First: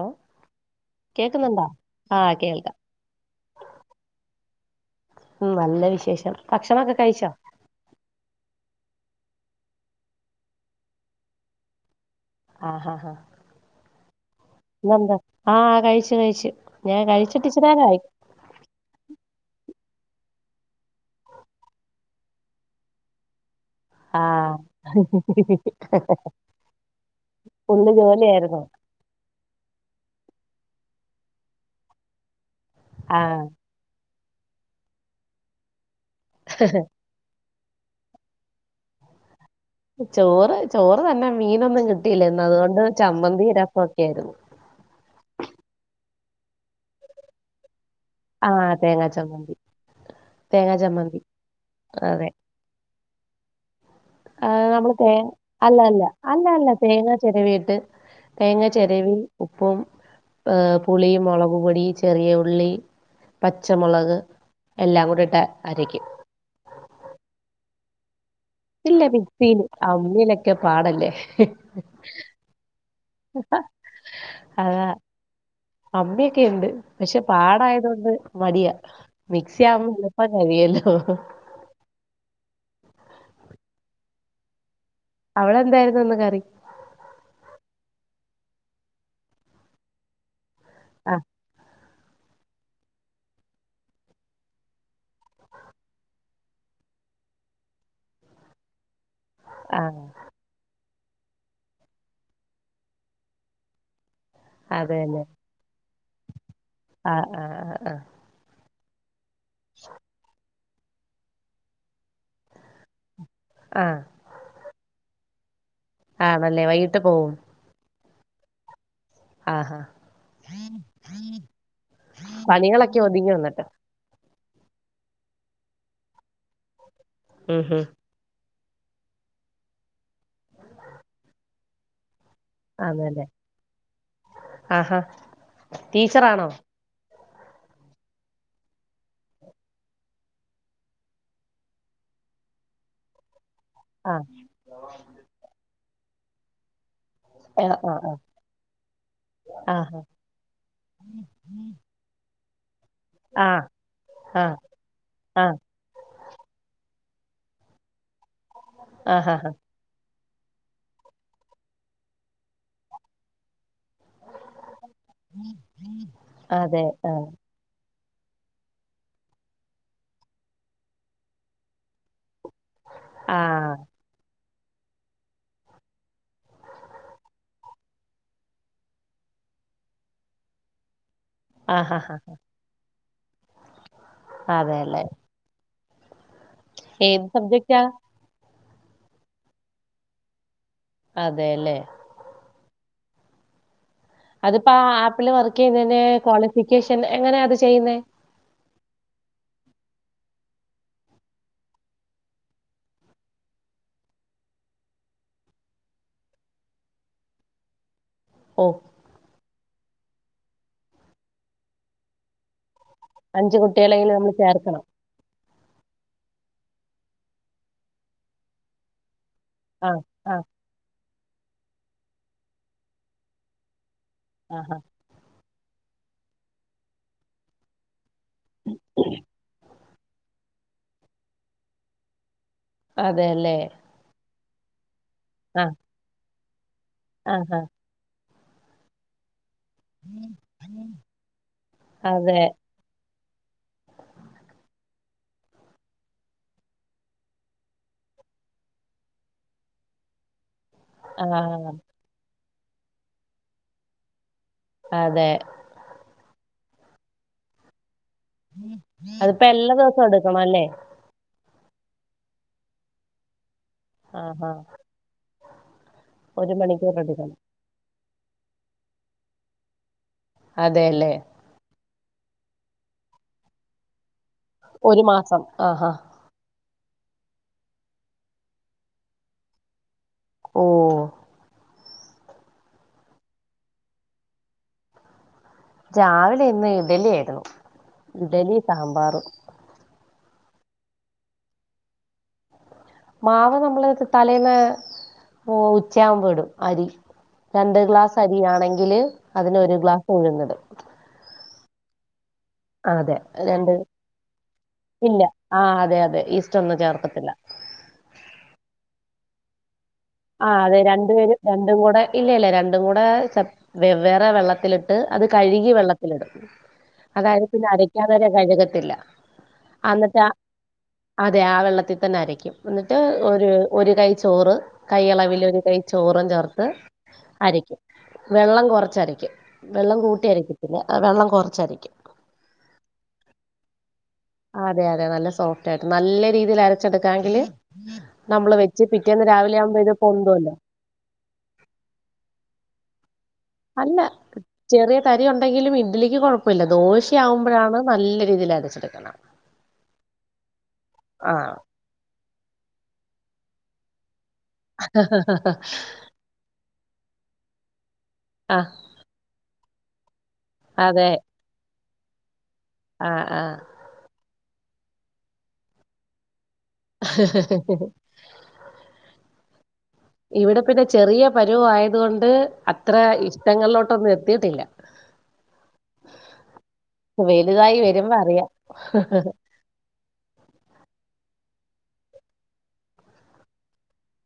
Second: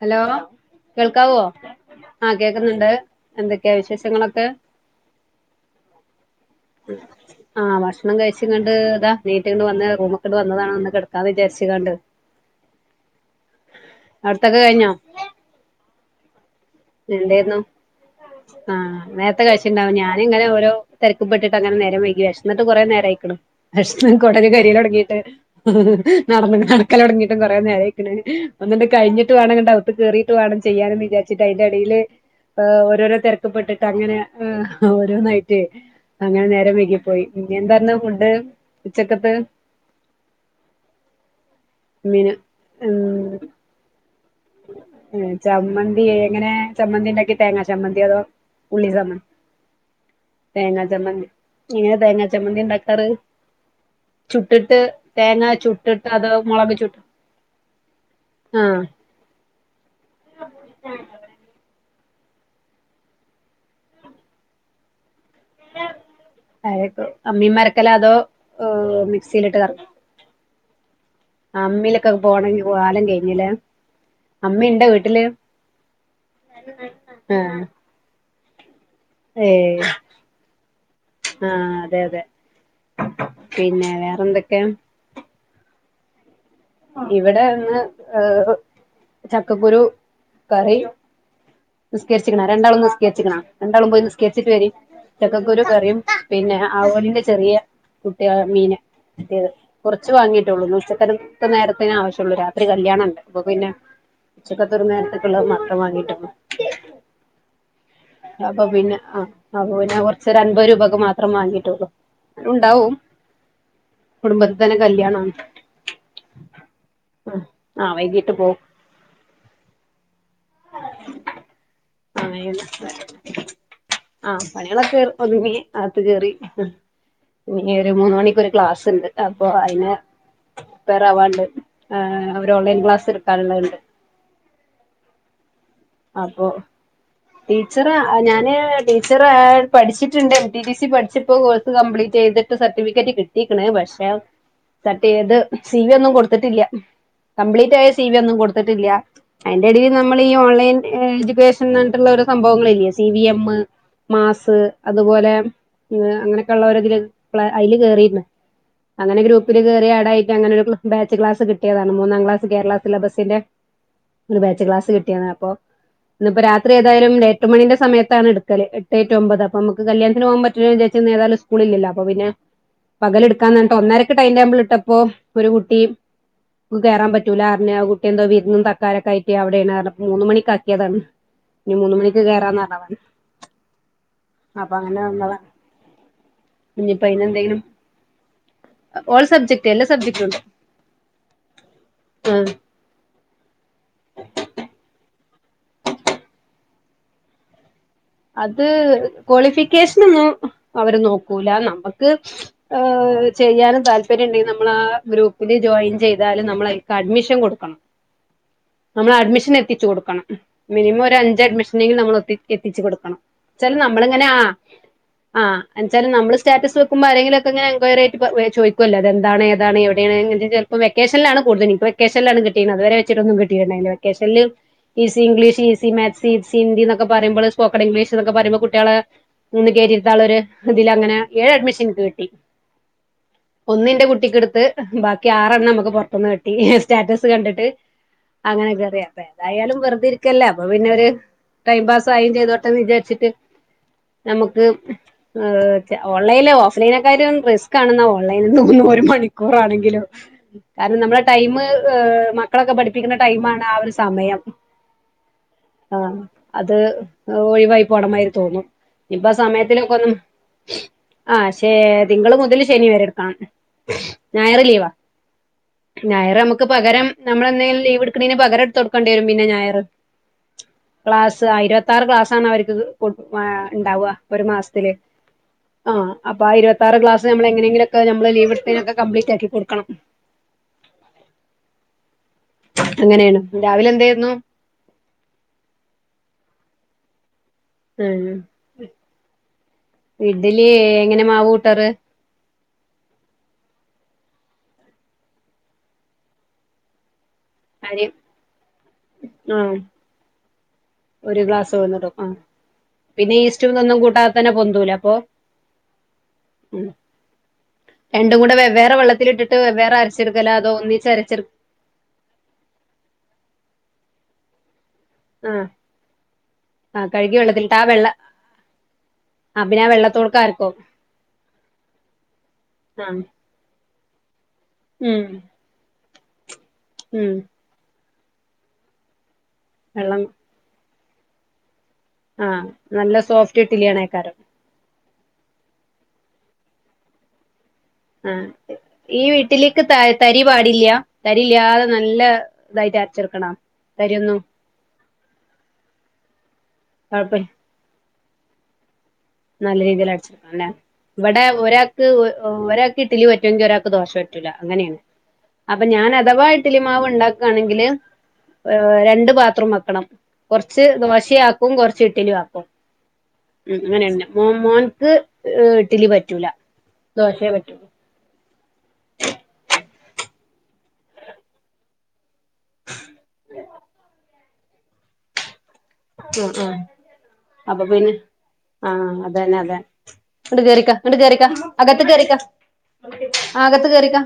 Hello കേൾക്കാവോ കേക്കുന്നുണ്ടോ ആ ആഹ് ഹ കേൾക്കാം കേൾക്കുന്നുണ്ട് എന്തൊക്കെയാ വിശേഷങ്ങളൊക്കെ ഉം നല്ല വിശേഷം ഭക്ഷണൊക്കെ കഴിച്ചോ ആഹ ഭക്ഷണം കഴിച്ച് കണ്ട് താ നീറ്റ്കണ്ട് വന്ന റൂമ്ക്കണ്ട് വന്നതാ ഒന്ന് കെടക്കാന്ന് വിചാരിച്ച് കാണ്ട് ആഹാ ആഹ അവിട്ത്തൊക്കെ കഴിഞ്ഞോ ഇത് എന്താ ആഹ കഴിച്ചു കഴിച്ചു എന്തേയിരുന്നു ഉ ആഹ് നേരത്തെ കഴിച്ചിണ്ടാവും ഞാന് ഇങ്ങനെ ഓരോതിരക്ക്പ്പെട്ടിട്ട് അങ്ങനെ നേരം വൈകി വിഷെന്നിട്ട് കുറെ നേര അയിക്ക്ണ് വെശന്ന് കൊടല് ആഹ് കര്യലൊട്ങ്ങിട്ട് ഉം നടന്ന നടക്കലൊടങ്ങിട്ടും കൊറേ ഫുള്ള് നേരായിക്ക്ണ് ജോലിയായിരുന്നു ഒന്ന്ണ്ട് കഴിഞ്ഞ്ട്ട് വാണം അവുത്ത് കേറീട്ട് വാണം ചെയ്യാന്ന്ന് വിചരിച്ചിട്ട് അതിന്റെടീല് ഓരോരോ ആഹ് തിരക്ക്പ്പെട്ടിട്ട് അങ്ങനെ ഓരോന്നായിറ്റ് അങ്ങനെ നേരം വൈകിപ്പോയി ഇയ്യ് എന്താന്ന് ഫുഡ് ഉച്ചക്കത്തെ ചോറ് ചോറ് തന്നെ മീനൊന്നും മീന് കിട്ടിയില്ലന്ന് അതുകൊണ്ട് ഉം ചമ്മന്തി രസൊക്കെ ആയിരുന്നു ചമ്മന്തി എങ്ങനെ ചമ്മന്തി ഉണ്ടാക്കി തേങ്ങ ചമ്മന്തി അതോ ആഹ് ഉള്ളി തേങ്ങാ ചമ്മ ചമ്മന്തി തേങ്ങാ ചമ്മന്തി എങ്ങനെ തേങ്ങാ അതെ ചമ്മന്തി ഉണ്ടാക്കാറ് ആഹ് ചുട്ടിട്ട് നമ്മള് തേ തേങ്ങ അല്ല അല്ല ചുട്ടിട്ട് അതോ അല്ല അല്ല മുളക് ചുട്ട് തേങ്ങ ചിരവിയിട്ട് തേങ്ങാ ആഹ് ചിരവി ഉപ്പും ഏഹ് പുളിയും മുളകപൊടി ഈ ചെറിയ ഉള്ളി പച്ചമുളക് എല്ലാം കൂടട്ട് അരക്കും അരക്കു അമ്മീമാരക്കല അതോ ഏഹ് ഇല്ല മിക്സിയിലിട്ട് മിക്സിയില് കറക്കും അമ്മിയിലൊക്കെ പാടല്ലേ അമ്മിലൊക്കെ പോണമെങ്കിൽ കാലം കഴും അമ്മില അതാ അമ്മിയൊക്കെുണ്ട് പക്ഷെ ആഹ് പാടായതൊണ്ട് മടിയാ മിക്സി ഏയ് ആവുമ്പോ എളുപ്പ കഴിയല്ലോ ആഹ് അതെ അതെ പിന്നെ വേറെന്തൊക്കെ അവടെന്തായിരുന്നു ഇന്ന്ക്കറി ഇവിടെ ഇന്ന് ഏഹ് ചക്കക്കുരു കറിയും ആഹ് നിസ്കേരിച്ക്ണോ രണ്ടാളും നിസ്കരിച്ക്ണോ രണ്ടാളും പോയി നിസ്കേച്ചിട്ട് വരി ചക്കക്കുരു കറിയും പിന്നെ ആവോലിന്റെ ചെറിയ കുട്ടികളാ മീന് കിട്ടിയത് ആ കുറച്ച് വാങ്ങീട്ടുള്ളൂ ഉച്ചക്കത്ത നേരത്തിന ആവശ്യള്ളു രാത്രി കല്യാണം ഉണ്ട് അപ്പൊ പിന്നെ ഉച്ചക്കത്ത ഒരു അത് നേരത്തേക്കുള്ള മാത്രം വാങ്ങീട്ടള്ളു ആഹ് ആഹ് ആഹ് ആഹ് അപ്പൊ പിന്നെ ആഹ് അപ്പൊ പിന്നെ കുറച്ചൊ അൻപത് രൂപക്കെ മാത്രം വാങ്ങീട്ടുള്ളു അതു ഉണ്ടാവും ആഹ് കുടുംബത്തിൽ തന്നെ കല്യാണാണ് ആണല്ലേ വൈകിട്ട് പോവും ആഹ് വൈകിട്ട് പോവും ആഹ് ആഹാ പണികളൊക്കെ ഒതുങ്ങിയോ എന്നിട്ട് ആഹ് പണികളൊക്കെ ഒതുങ്ങി ആത്ത് കേറി ഉം ഇനി ഹും ഒരു മൂന്ന് മണിക്കൊരു ഒ ക്ലാസ്ണ്ട് അപ്പൊ അയിന് പ്രിപ്പേർ ആവാണ്ട് ആഹ് അവര് ഓൺലൈൻ ക്ലാസ് എടുക്കാനുള്ളണ്ട് ആഹ് ഹാ അപ്പൊ ടീച്ചറാ ഞാന് ടീച്ചറാ പഠിച്ചിട്ടുണ്ട് എം ടിടിസി പഠിച്ചപ്പോ കോഴ്സ് കംപ്ലീറ്റ് ചെയ്തിട്ട് സർട്ടിഫിക്കറ്റ് കിട്ടിക്ണ് പക്ഷെ ആ സർട്ടിയ്ത് സി വി ഒന്നും കൊടുത്തിട്ടില്ല ആ കംപ്ലീറ്റ് ആയ ആ സി വി ഒന്നും കൊടുത്തിട്ടില്ല ആ അതിന്റെടിയിൽ നമ്മൾ ഈ ഓൺലൈൻ എഡ്യൂക്കേഷനാട്ടുള്ള ഓരോ സംഭവങ്ങള് ഇല്ലേ സി വി എം ആ ആ മാസ് അതുപോലെ ആ അങ്ങനൊക്കെള്ളേരതി പ്ലേ അതില് കേറിന്ന് ആ അങ്ങനെ ആ ഗ്രൂപ്പില് കേറി ഏടായി അങ്ങനെ ഒരു ബാച്ച്ക്ലാസ് കിട്ടിയതാണ് മൂന്നാം ക്ലാസ് കേരള സിലബസിന്റെ ഒരു ബാച്ച് ക്ലാസ് കിട്ടിയാണ് അപ്പൊ ഇന്ന് പ്പോ രാത്രി അതെ ആ ഏതായാലും ലേ എട്ടുമണിന്റെ സമയത്താണ് എടുക്കല് എട്ട് ടു ഒമ്പത് അപ്പ നമുക്ക് കല്യാത്തിന് പോകാൻ പറ്റുലന്ന് വിചാരിച്ചാ ഇന്നേതാലും സ്കൂള് ഇല്ലല്ലോ അപ്പോ പിന്നെ ആ പകലെടുക്കാഞ്ഞട്ട് ഒന്നരക്ക് ടൈം ടേബിൾ ഇട്ടപ്പോ ഒരു കുട്ടി കേയറാൻ പറ്റൂല അറിഞ്ഞ് കുട്ടി എന്തോ വിരുന്നും തക്കാരൊക്കെയായിട്ട് അവിടെന്ന്റഞ് മൂന്ന് മണിക്കാക്കി താണ് ആ ഇനി മൂന്ന് മണിക്ക് കയറാന്നാർഞ്ഞേ അപ്പൊ അതെ അങ്ങനെ അല്ലേ വന്നതാ നിപ്പോ ഏത് അയിനെന്തെങ്കിലും സബ്ജക്റ്റാ ഓൾ സബ്ജക്ട് എല്ലാ സബ്ജക്ടും ഉണ്ട് അതേല്ലേ ആഹ് അതിപ്പോ ആ ആപ്പിൽ വർക്ക് ചെയ്യുന്നെന്റെ ക്വാളിഫിക്കേഷൻ എങ്ങനെയാ അത് ചെയ്യുന്നേ അത് ക്വാളിഫിക്കേഷനൊന്നും അവര് നോക്കൂല നമുക്ക് ഹ് ചെയ്യാനും താല്പര്യം ഉണ്ടെങ്കിൽ നമ്മള് ആ ഗ്രൂപ്പില് ജോയിൻ ചെയ്താലും നമ്മൾ ആയിക്ക് അഡ്മിഷൻ കൊടുക്കണം ഓഹ് ന്നമ്മൾ അഡ്മിഷ്ൻ എത്തിച്ച് കൊട്ക്കണം മിനിമം ഒരഞ്ച് അഡ്മിഷനെങ്കിലും നമ്മൾ എത്തി എത്തിച്ച് കൊട്ക്കണം അഞ്ച് [unintelligible] ചെല് കുട്ടികളെങ്കിലും നമ്മ്ള്ങ്ങനാ നമ്മള് ചേർക്കണം. ആഹ് എന്ന്ച്ചാല് നമ്മള് സ്റ്റാറ്റസ് വെക്കുമ്പോ ആരെങ്കിലൊക്കങ്ങനെ എൻഗൊയറി ആയ്ട്ട് ചോയ്ക്കൊല്ലോ ഇതെന്താണ് അതാണ് ആഹ് എവിടേണ് ആഹ് എന്ന് ചെലപ്പം വെക്കേഷൻല്ലാണ് കൂടുതൽ ന്ക്ക് വെക്കേഷന് ലാണ്കിട്ടീണ്ത് ഇത് വെരെ വെച്ചിട്ടൊന്നും കിട്ടീണ് ണ്ടായിന്ന്ല്ല വെക്കേഷൻൽ ആഹാ ഈ സിഇഗ്ലീഷ് ഈസി മേത്സ് ഈസി ഹിന്ദി ന്നൊക്കെ പറിമ്പൾ സ്പോക്കണിഗ്ലീഷ് തൊക്കെ പറിമ്പൊ കുട്ട്യാളെ നിന്ന് കേറ്റിര്ത്താളൊര് ഇതില് അങ്ങനെ ഏഴ് അഡ്മിഷ്ൻ ഇൻക്ക് കിട്ടി അതേല്ലെ ഒന്ന്ന്റെ കുട്ടിക്ക് ഇട്ത്ത് ബാക്കി ആറെണ്ണം നമ്ക്ക് പൊർത്ത്ന്ന് കിട്ടി സ്റ്റാറ്റസ് ആഹാ കണ്ട്ട്ട് അങ്ങനെ കേറിയ അപ്പെ ന്തായാലും വെറ്തെര് ക്കല്ലെ അപ്പൊ പിന്നൊരു ടൈംമ്പാസായി അതെ പത്ത്ന്ന് വിചാര്ച്ച്ട്ട് നമുക്ക് അഹ് ച്ചെ ഓൺലൈൽ ഓഫ് ലൈനെക്കായ്റ്റിലും റിസ്ക്കാണ്ന്നാ ഓൺലൈൻന്ന് തോന്നൂ ഒരു മണിക്കൂറാണെങ്കിലോ കാരണം നമ്മളെ ടൈമ് ആഹ് അ മക്കളൊക്കെ പഠിപ്പിക്ക്ന്ന ടൈമാണാ ആ ഒര് സമയം അതെ ആഹ്അത് ഓയ് വായി പോണമയ്ര് തോന്നും ഇപ്പാ അതിപ്പോ എല്ലാ ദിവസവും സമയത്തിലൊക്കൊന്നും എടുക്കണം അല്ലേ? ആഹ്ശേരി തിങ്കൾ മുതൽ ശനിവരെ ഇട്ക്കണം ആഹാ ഞായർ ലീവാ ഒരു ഞായറമ്മ മണിക്കൂർ ക്ക്പകരം എടുക്കണം. ന്നമ്മളെന്നേലും ലീവ്ട്ക്ക്ണേന് പകരം- ഇട്ത്തൊട്ക്കെണ്ടി വരും പിന്നെ ഞായറ് അതേല്ലേ [inaudible] ഇര്വത്താറ് ക്ലാസ് ആണ് അവര്ക്ക് കൊട് വാ ണ്ടാവാ ഒര് മാസ്ത്തില് ഒരു മാസം ആഹാ ആഹ് അപ്പാ ആ ഇര്വത്താറ് ക്ലാസ് ന്നമ്മ്ളെ ങ്ങനേങ്കിലൊക്കെ നമ്മ്ള് ലീവ്ട്ത്തേനൊക്കെ കംബ്ലി റ്റാക്കി ക്കൊട്ക്കണം ഓഹ് അങ്ങനേണ് രാവിലെ എന്തേര്ന്നു രാവിലെ ഇന്ന് ഇഡലിആയിര്ന്നു ഉം ഇഡ്ഡ്ലീ എങ്ങനെ മാവ്കൂട്ടാറ് മാവ് നമ്മള് തലേന്ന് ഉച്ചയാവ്മ്പം ഇടും അരി രണ്ട് അരി ഗ്ലാസ് അരിയാണെങ്കില് ആ അതിനൊരു ഗ്ലാസ് ഉഴ്ന്ന്ടും ഒരു ഗ്ലാസ് ഉഴ്ന്ന്ടും ആഹ് അതെ പിന്നെ രണ്ട് ഈസ്റ്റുംതൊന്നും കൂട്ടാത് ത്തന്നെപൊന്തൂല പ്പൊ ഇല്ല ആ അതെ അതെ ഈസ്റ്റ് ഒന്നും ഉം ചേർക്കത്തില്ല രണ്ടുംകൂടെ വെവ്വേറെ വെള്ളത്ത്ല്ട്ട്ട്ട് വെവ്വേറെ അരച്ചെട്ക്കലാ അതോ ഒന്നിച്ച് അരച്ചെടു രണ്ടുംകൂടെ ഇല്ല ഇല്ല രണ്ടുംകൂടെ വെവ്വേറെ വെള്ളത്ത്ല്ട്ട് ഇട്ട് ആ അത്കഴ്കി ആ കഴുകി വെള്ളത്തില്ടുംഅതായത് പിന്നെ വെള്ളത്തിലിട്ട് ആ അരക്കാൻ വെള്ള നേരം കഴുകത്തില്ല ആ പിന്നെ ആ അന്ന്ട്ടാ വെള്ളത്തോട്ക്ക് അരക്കും അതെ ആ വെള്ളത്തിൽതന്നെ അരക്കും ആ എന്നിട്ടൊരു ഒരുകൈ ചോറ് കൈ ഉം അളവിൽ ഒരുകൈ ചോറും ചേർത്ത് ഉം വെക്കും വെള്ളം കൊറച്ചരക്കും വെള്ളം കൂട്ടിയരക്കത്തില്ല വെള്ളംകൊറച്ചരക്കും ആഹ് നല്ല സോഫ്റ്റ്ഡ്ല്യാക്കാരം അതെ അതെ നല്ല സോഫ്റ്റായ്ട്ട് നല്ല രീതിലരച്ചെട്ക്കാങ്കില് ആഹ് ഈ ഇഡ്ഡിലിക്ക് ത തരി പൊന്തുവല്ലോ പാടില്ലാ തരില്യാതെ നല്ല ഇതായിട്ട് അരച്ചെടുക്കണം അല്ല തരിയൊന്നും ചെറിയതരി ഒണ്ടെങ്കിലും ഇഡ്ലിക്ക് കൊഴപ്പയില്ല കൊഴപ്പ ദോശയാവ്മ്പഴാണ് നല്ല രീതീലരെച്ചെടുക്കണം നല്ല രീതിലടിച്ചെട്ക്കണം ല്ലെ ഇവ്ടെ ആഹ് ഒരാക്ക് ഒഒരാക്ക് ഇഡ്ലി പറ്റൊങ്കി ഒരാക്ക് ദോശ പറ്റ് റ്റൂല അങ്ങനേണ് അപ്പം ഞാനഥവാ ഇഡ്ലിമാവ് ഇണ്ടാക്കാണെങ്കില് ആ അ് രണ്ട് പാത്രംവെക്കണം കൊറ്ച്ച് ദോശെയാക്കും കൊറ്ച്ച് ഇഡ്ലിയാക്കും - ആഹ്ആഹ് അങ്ങനെ തന്നെ മോന് മോൻക്ക് ഇഡ്ഡ്ലിപറ്റൂല ഹ്ഹ്ഹ്ഹ് ഹ് ഇവ്ടെ പിന്നെ ചെറിയ പര്വായത്കൊണ്ട് അത്ര ഇഷ്ടങ്ങളിലോട്ടൊന്നും എത്തീട്ടില്ല ഉം വലുതായി ഉംഅപ്പപിന്നെ വരുമ്പോ അറിയാം ആഹ്അതന്നതെ ഇങ്ങട് കേറിക്ക ഇങ്ങട് കേറിക്ക അകത്ത് കേറിക്ക് ആകത്ത് കേറിക്ക്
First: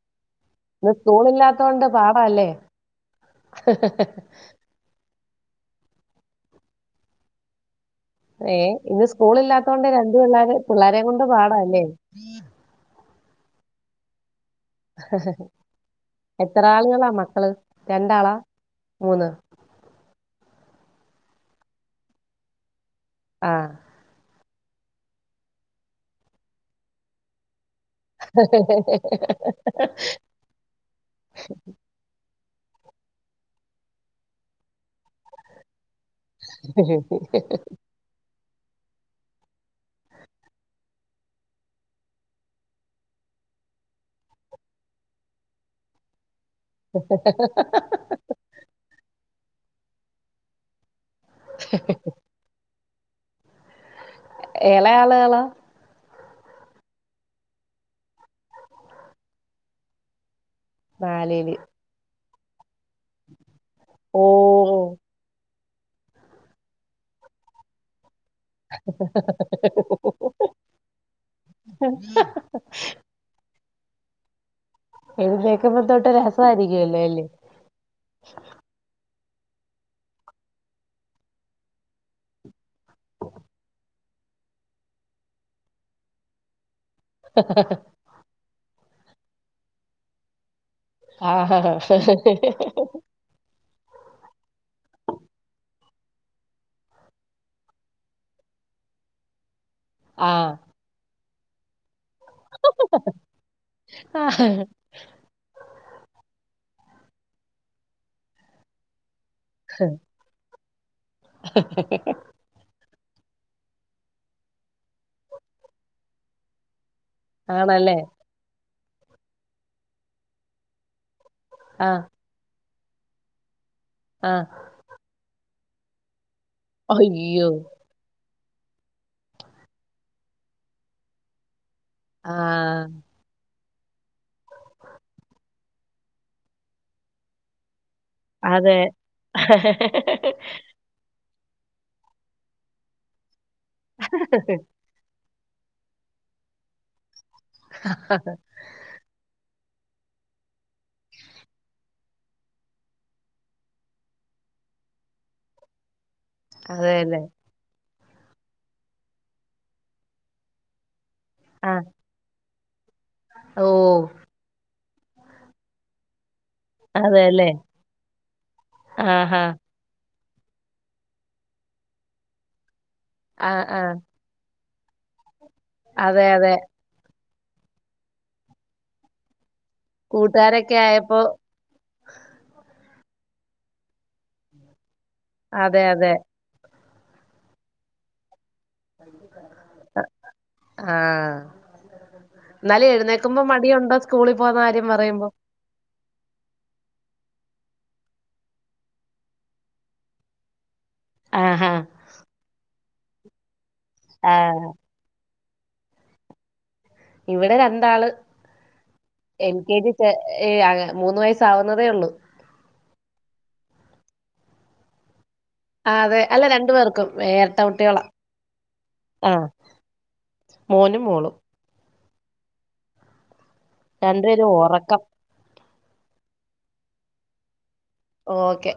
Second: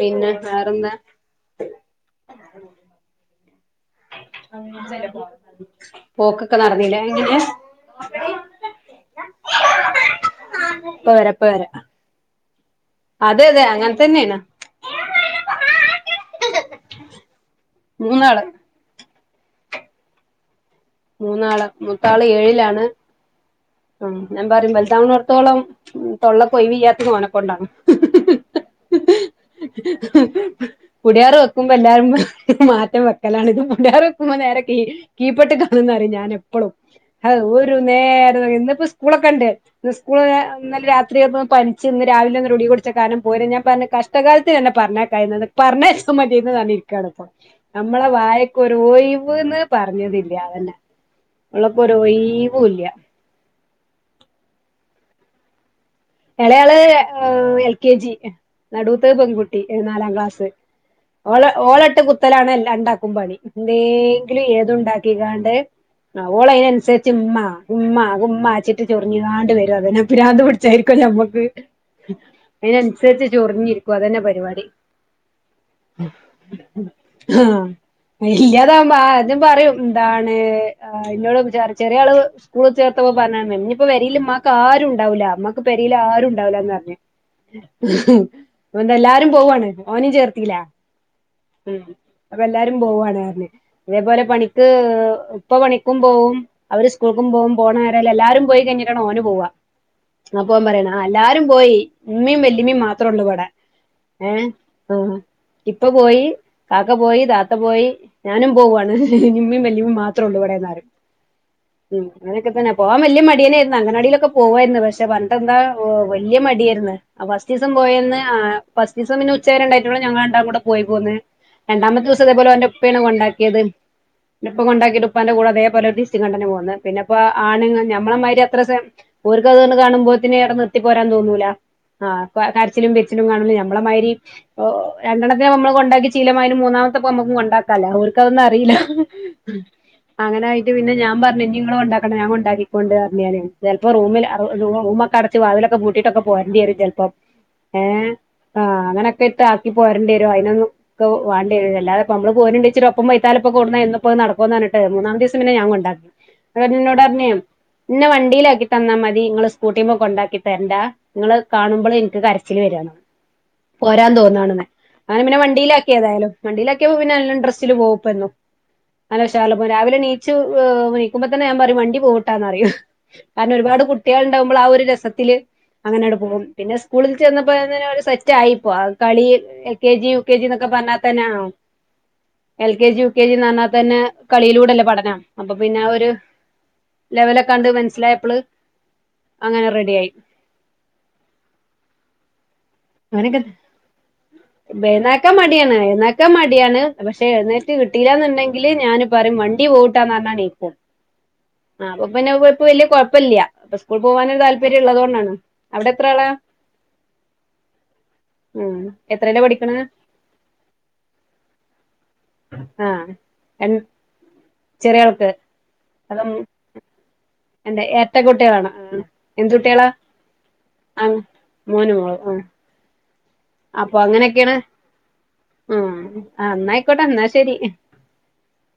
പിന്നെ വേറെ- ഇന്ന് സ്കൂളില്ലാത്തോണ്ട് പാടാല്ലേ പോക്കൊക്കെ നടന്നീല്ലേ എങ്ങനെ ഏ ഇന്ന് സ്കൂളില്ലാത്തോണ്ട് രണ്ടു പിള്ളേര് പിള്ളാരെ ഇപ്പ കൊണ്ട് വരാ ഇപ്പ വരാ പാടാല്ലേ അതെ അതെ അങ്ങനെതന്നേണ് എത്ര ആളുകളാ മക്കള് രണ്ടാളാ മൂന്നാള് മൂന്ന് മൂന്നാള് മൂത്താള് ഏഴിലാണ് ആഹ് ഉം ഞാൻ പറയും വലുതാവണോട്ത്തോളം തൊള്ളക്ക് ഒയ്വില്ലാത്തത് ഓനക്കൊണ്ടാണ് [unintelligible] വെക്കുമ്പോ എല്ലാരും മാറ്റം വെക്കലാാണ് ഇത് [unintelligible] വെക്കുമ്പോ നേരെ കീ കീപൊട്ടേക്ക് ഞാൻ പറയും എപ്പളും ഒരു നേരം ഇന്നിപ്പോ സ്കൂളൊക്കെ ഇണ്ട് ഇന്ന് സ്കൂള് ഇന്നലെ രാത്രി ഒന്ന് പനിച്ച് ഇന്ന് രാവിലെ ഗുളിക കുടിച്ച കാരണം പോര് ഞാൻ പറഞ്ഞ് കഷ്ടകാലത്തിന് അന്നെ പറഞ്ഞേക്കായിരുന്നത് പറഞ്ഞയച്ചാ മതിയായിരുന്നു പറഞ്ഞ് ക്കണ് നമ്മളെ വായക്ക് ഒരു ഒഴിവ്ന്ന് പറഞ്ഞതില്ല അതന്നെ ഒള്ളപ്പൊ ഒരൊയിവുല്ല എളയ ആള് ആളാ എളയ ആള് ഏഹ് എൽ കെ ജി നടൂത്തത് പെൺകുട്ടി നാലാം ക്ലാസ് ഓളെ നാലില് ഓളട്ട് കുത്തലാണ് രണ്ടാക്കും ക്കും പണി ഓ എന്തേങ്കിലും ഏതുണ്ടാക്കി കാണ്ട് ഓള് അതിനനുസരിച്ച് ഉമ്മ ഉമ്മ ഉമ്മ അച്ചിട്ട് ചൊറിഞ്ഞ്ങ്ങാണ്ട് വരും പിന്നെ ഭ്രാന്ത്‌ പിടിച്ചായിരിക്കു നമ്മക്ക് അതിനനുസരിച്ച് ചൊറിഞ്ഞിരിക്കും അതന്നെ പരിപാടി എഴുന്നേക്കുമ്പോ തൊട്ട് രസായിരിക്കുവല്ലോല്ലേ? ആഹ് ഇല്ലാതാവുമ്പോ ആഹ് അതും പറയും എന്താണ് ഇന്നോട് ചെറിയ ചെറിയ ആള് സ്കൂളില് ചേർത്തപ്പോ പറഞാണ് ഇനിയിപ്പോ പെരേല്ഉമ്മാക്ക് ആരുണ്ടാവൂല്ല ഉമ്മാ ക്ക് പെരേല് ആരുണ്ടാവുല്ലാന്ന് പറഞ്ഞ് അത്കൊണ്ട് എല്ലാരും പോവാണ് ഓനിം ചേർത്തീല ആ മം അപ്പൊ എല്ലാരും പോവാണ് പറഞ്ഞ്. ഇതേപോലെ പണിക്ക് ഉപ്പ പണിക്കും പോവും, അവര് സ്കൂള്ക്കും പോവും പോകണ നേരായാല് എല്ലാരും പോയി കഴിഞ്ഞിട്ടാണ് ഓന് പോവ അപ്പോ ആ ഓൻ പറയണ് ആഹ് എല്ലാരും പോയി ഉമമീം വല്ലിമ്മേം മാത്രേ ഒള്ളൂ ഇവിടെ ആ. ഏഹ് ആഹ് ഇപ്പ പോയി, കാക്ക പോയി താത്ത പോയി, ഞാനും പോവാണ് ഉമ്മേം വല്ലിമ്മേം മാത്രൊള്ളു ഇവിടെന്ന് പറയും മം പോവാൻ വല്യ മടിയനേയിരുന്ന് അംഗനാടിയിലൊക്കെ പോവായിരുന്നു, പക്ഷെ പറഞ്ഞിട്ട് എന്താ വല്യ മടിയേർന്ന്. ഫസ്റ്റീസം ആണല്ലേ പോയന്ന് ഫസ്റ്റീസം പിന്നെ ഉച്ചവരെ ഉണ്ടായിട്ടൊള്ളോ ഞങ്ങള് രണ്ടാളും കൂടെ പോയി പോന്ന്. ആ രണ്ടാമത്തെ ദിവസം അതേപൊലെ ഓന്റെ ഉപ്പേണ് കൊണ്ടാക്കിയത് ആ ഉപ്പ കൊണ്ടാക്കിട്ട് ഉപ്പാന്റെ കൂടെ അതേപോലെ തിരിച്ച് ഇങ്ങട്ട് തന്നെ പോന്ന്. പിന്നെപ്പോ അയ്യോ ആണ് ഞമ്മളെ മാതിരി അത്ര ഓർക്ക് അത് കാണുമ്പോത്തിന് അവിടെ നിർത്തി പോരാൻ തോന്നൂല. ആ കരച്ചിലും പിരിച്ചിലും കാണും ഞമ്മളെ മാതിരി രണ്ടെണത്തിനെ നമ്മള് കൊണ്ടാക്കി ശീലമായി, മൂന്നാമത്തെ നമുക്ക് കൊണ്ടാ ക്കാലോ ഓർക്ക് അതൊന്നും അറിയില്ല അതെ അങ്ങനെ ആയിട്ട് പിന്നെ ഞാൻ പറഞ്ഞ്. ഇനി നിങ്ങള് കൊണ്ടാക്കണ്ട ഞാൻ കൊണ്ടാക്കിക്കൊണ്ട് പറഞ്ഞ് ഞാന് ചെലപ്പോ റൂമിൽ റൂമൊക്കെ അടച്ച് വാതിലൊക്കെ പൂട്ടിട്ടൊക്കെ പോരെണ്ടി വരും ചെലപ്പോ അഹ് ആഹ് അങ്ങനൊക്കെ ഇട്ട് ആക്കി പോരേണ്ടി വരും അയിനൊന്നും വേണ്ടി വരും അല്ലാതെ ഇപ്പോ നമ്മള് പോര്ണ്ട് വെച്ച് ഒപ്പം വൈത്താലപ്പൊ കൊടുന്ന എന്നും ഇപ്പോ നടക്കോന്ന് പറഞ്ഞിട്ട് മൂന്നാമത്തെ ദിവസം പിന്ന ഞാൻ കൊണ്ടാക്കി എന്നിട്ട് ഇന്നോട് അതെല്ലേ പറഞ് ഇന്നെ വണ്ടിയിലാക്കി തന്നാ മതി നിങ്ങള് സ്കൂട്ടിമെ കൊണ്ടാക്കി തരണ്ടാ ഇങ്ങളെ ആ കാണുമ്പളെ എനിക്ക് കരച്ചില് വരാണ് ഓ പോരാൻ തോന്നാണ്ന്ന്. അങ്ങനെ പിന്നെ വണ്ടിയിലാക്കി ഏതായാലും വണ്ടീലാക്കിയപ്പോ പിന്നെ നല്ല അതെല്ലേ ഇൻഡ്രസ്റ്റ്ല് പോവും ഇപ്പൊഎന്നും നല്ല ആഹാ ഉശാറില് പോവും, രാവിലെ ണീ ച്ചു വെയ്ക്കുമ്പോ തന്നെ ഞാൻ പറയും വണ്ടി പോവുട്ടോന്ന് പറയും. ആ കാരണം ആ ഒരുപാട് കുട്ട് ട്ട്യേളുണ്ടാവുമ്പളാ ആ ഒരു രസത്തില് അങ്ങനെട് അതെ പോവും. അതെ പിന്നെ സ് കൂളിൽ ചെന്നപ്പോന്നൊരു സെറ്റായിപ്പോ ആ കളി L K G U K ജിന്നൊക്കെ കൂട്ടുകാരൊക്കെ പറഞ്ഞാ ആയപ്പോ തന്നെ ആവും. L K G, U K ജിന്ന് പറഞ്ഞാതന്നെ കളിയിലൂടല്ലേ പഠനം. അപ്പൊ പിന്നെ അതെ ആ ഒരു അതെ ലെവലൊക്കെ കണ്ട് മനസ്സിലായപ്പോൾ അങ്ങനെ റെഡി ആയി. ആഹ്. എന്നാല് അങ്ങനെയൊക്കെ എഴുന്നേക്കുമ്പോ മടിയുണ്ടോ സ്കൂളി പോന്ന കാര്യം പറയുമ്പോ? എഴുന്നേക്കാൻ മടിയാണ് എഴുന്നേൽക്കാൻ മടിയാണ്. പക്ഷെ എഴുന്നേറ്റ് കിട്ടീല്ലന്നുണ്ടെങ്കില് ഞാന് പറയും വണ്ടി പോവുട്ടോ ന്ന് പറഞ്ഞ എണീക്കും. ആഹാ ആ അപ്പോ പിന്നെ ഇപ്പോ വല്യ കൊഴപ്പല്ല്യ. ഇപ്പൊ സ്കൂൾ പൊവാന് ആ ഒരു താല്പര്യ ഉള്ളതോണ്ടാണ്. അവിടെ എത്രാളാ? ഇവിടെ രണ്ടാള്. ഉം എത്രയിലാ എൽ പഠിക്കണെ കെ ജി ചേ ഏഹ് അഅ മൂന്ന് വയസ്സാവുന്നതേ ഉള്ളു. ആഹ് എൻ ചെറിയാൾക്ക്. ആഹ് അതെ അല്ല രണ്ടു പേർക്കും ഏ എൻ്റെ എരട്ട കുട്ട്യകളാണ് ആഹ്. എന്ത് കുട്ടിയാളാ മോനും ആ മോളും മോനും മോളും ആഹ്. അപ്പൊ രണ്ടുപേരും അങ്ങനെക്കേണ് ഉറക്കം ഉം ആഹ് എന്നായിക്കോട്ടെ എന്നാ ശരി. ഓക്കെ.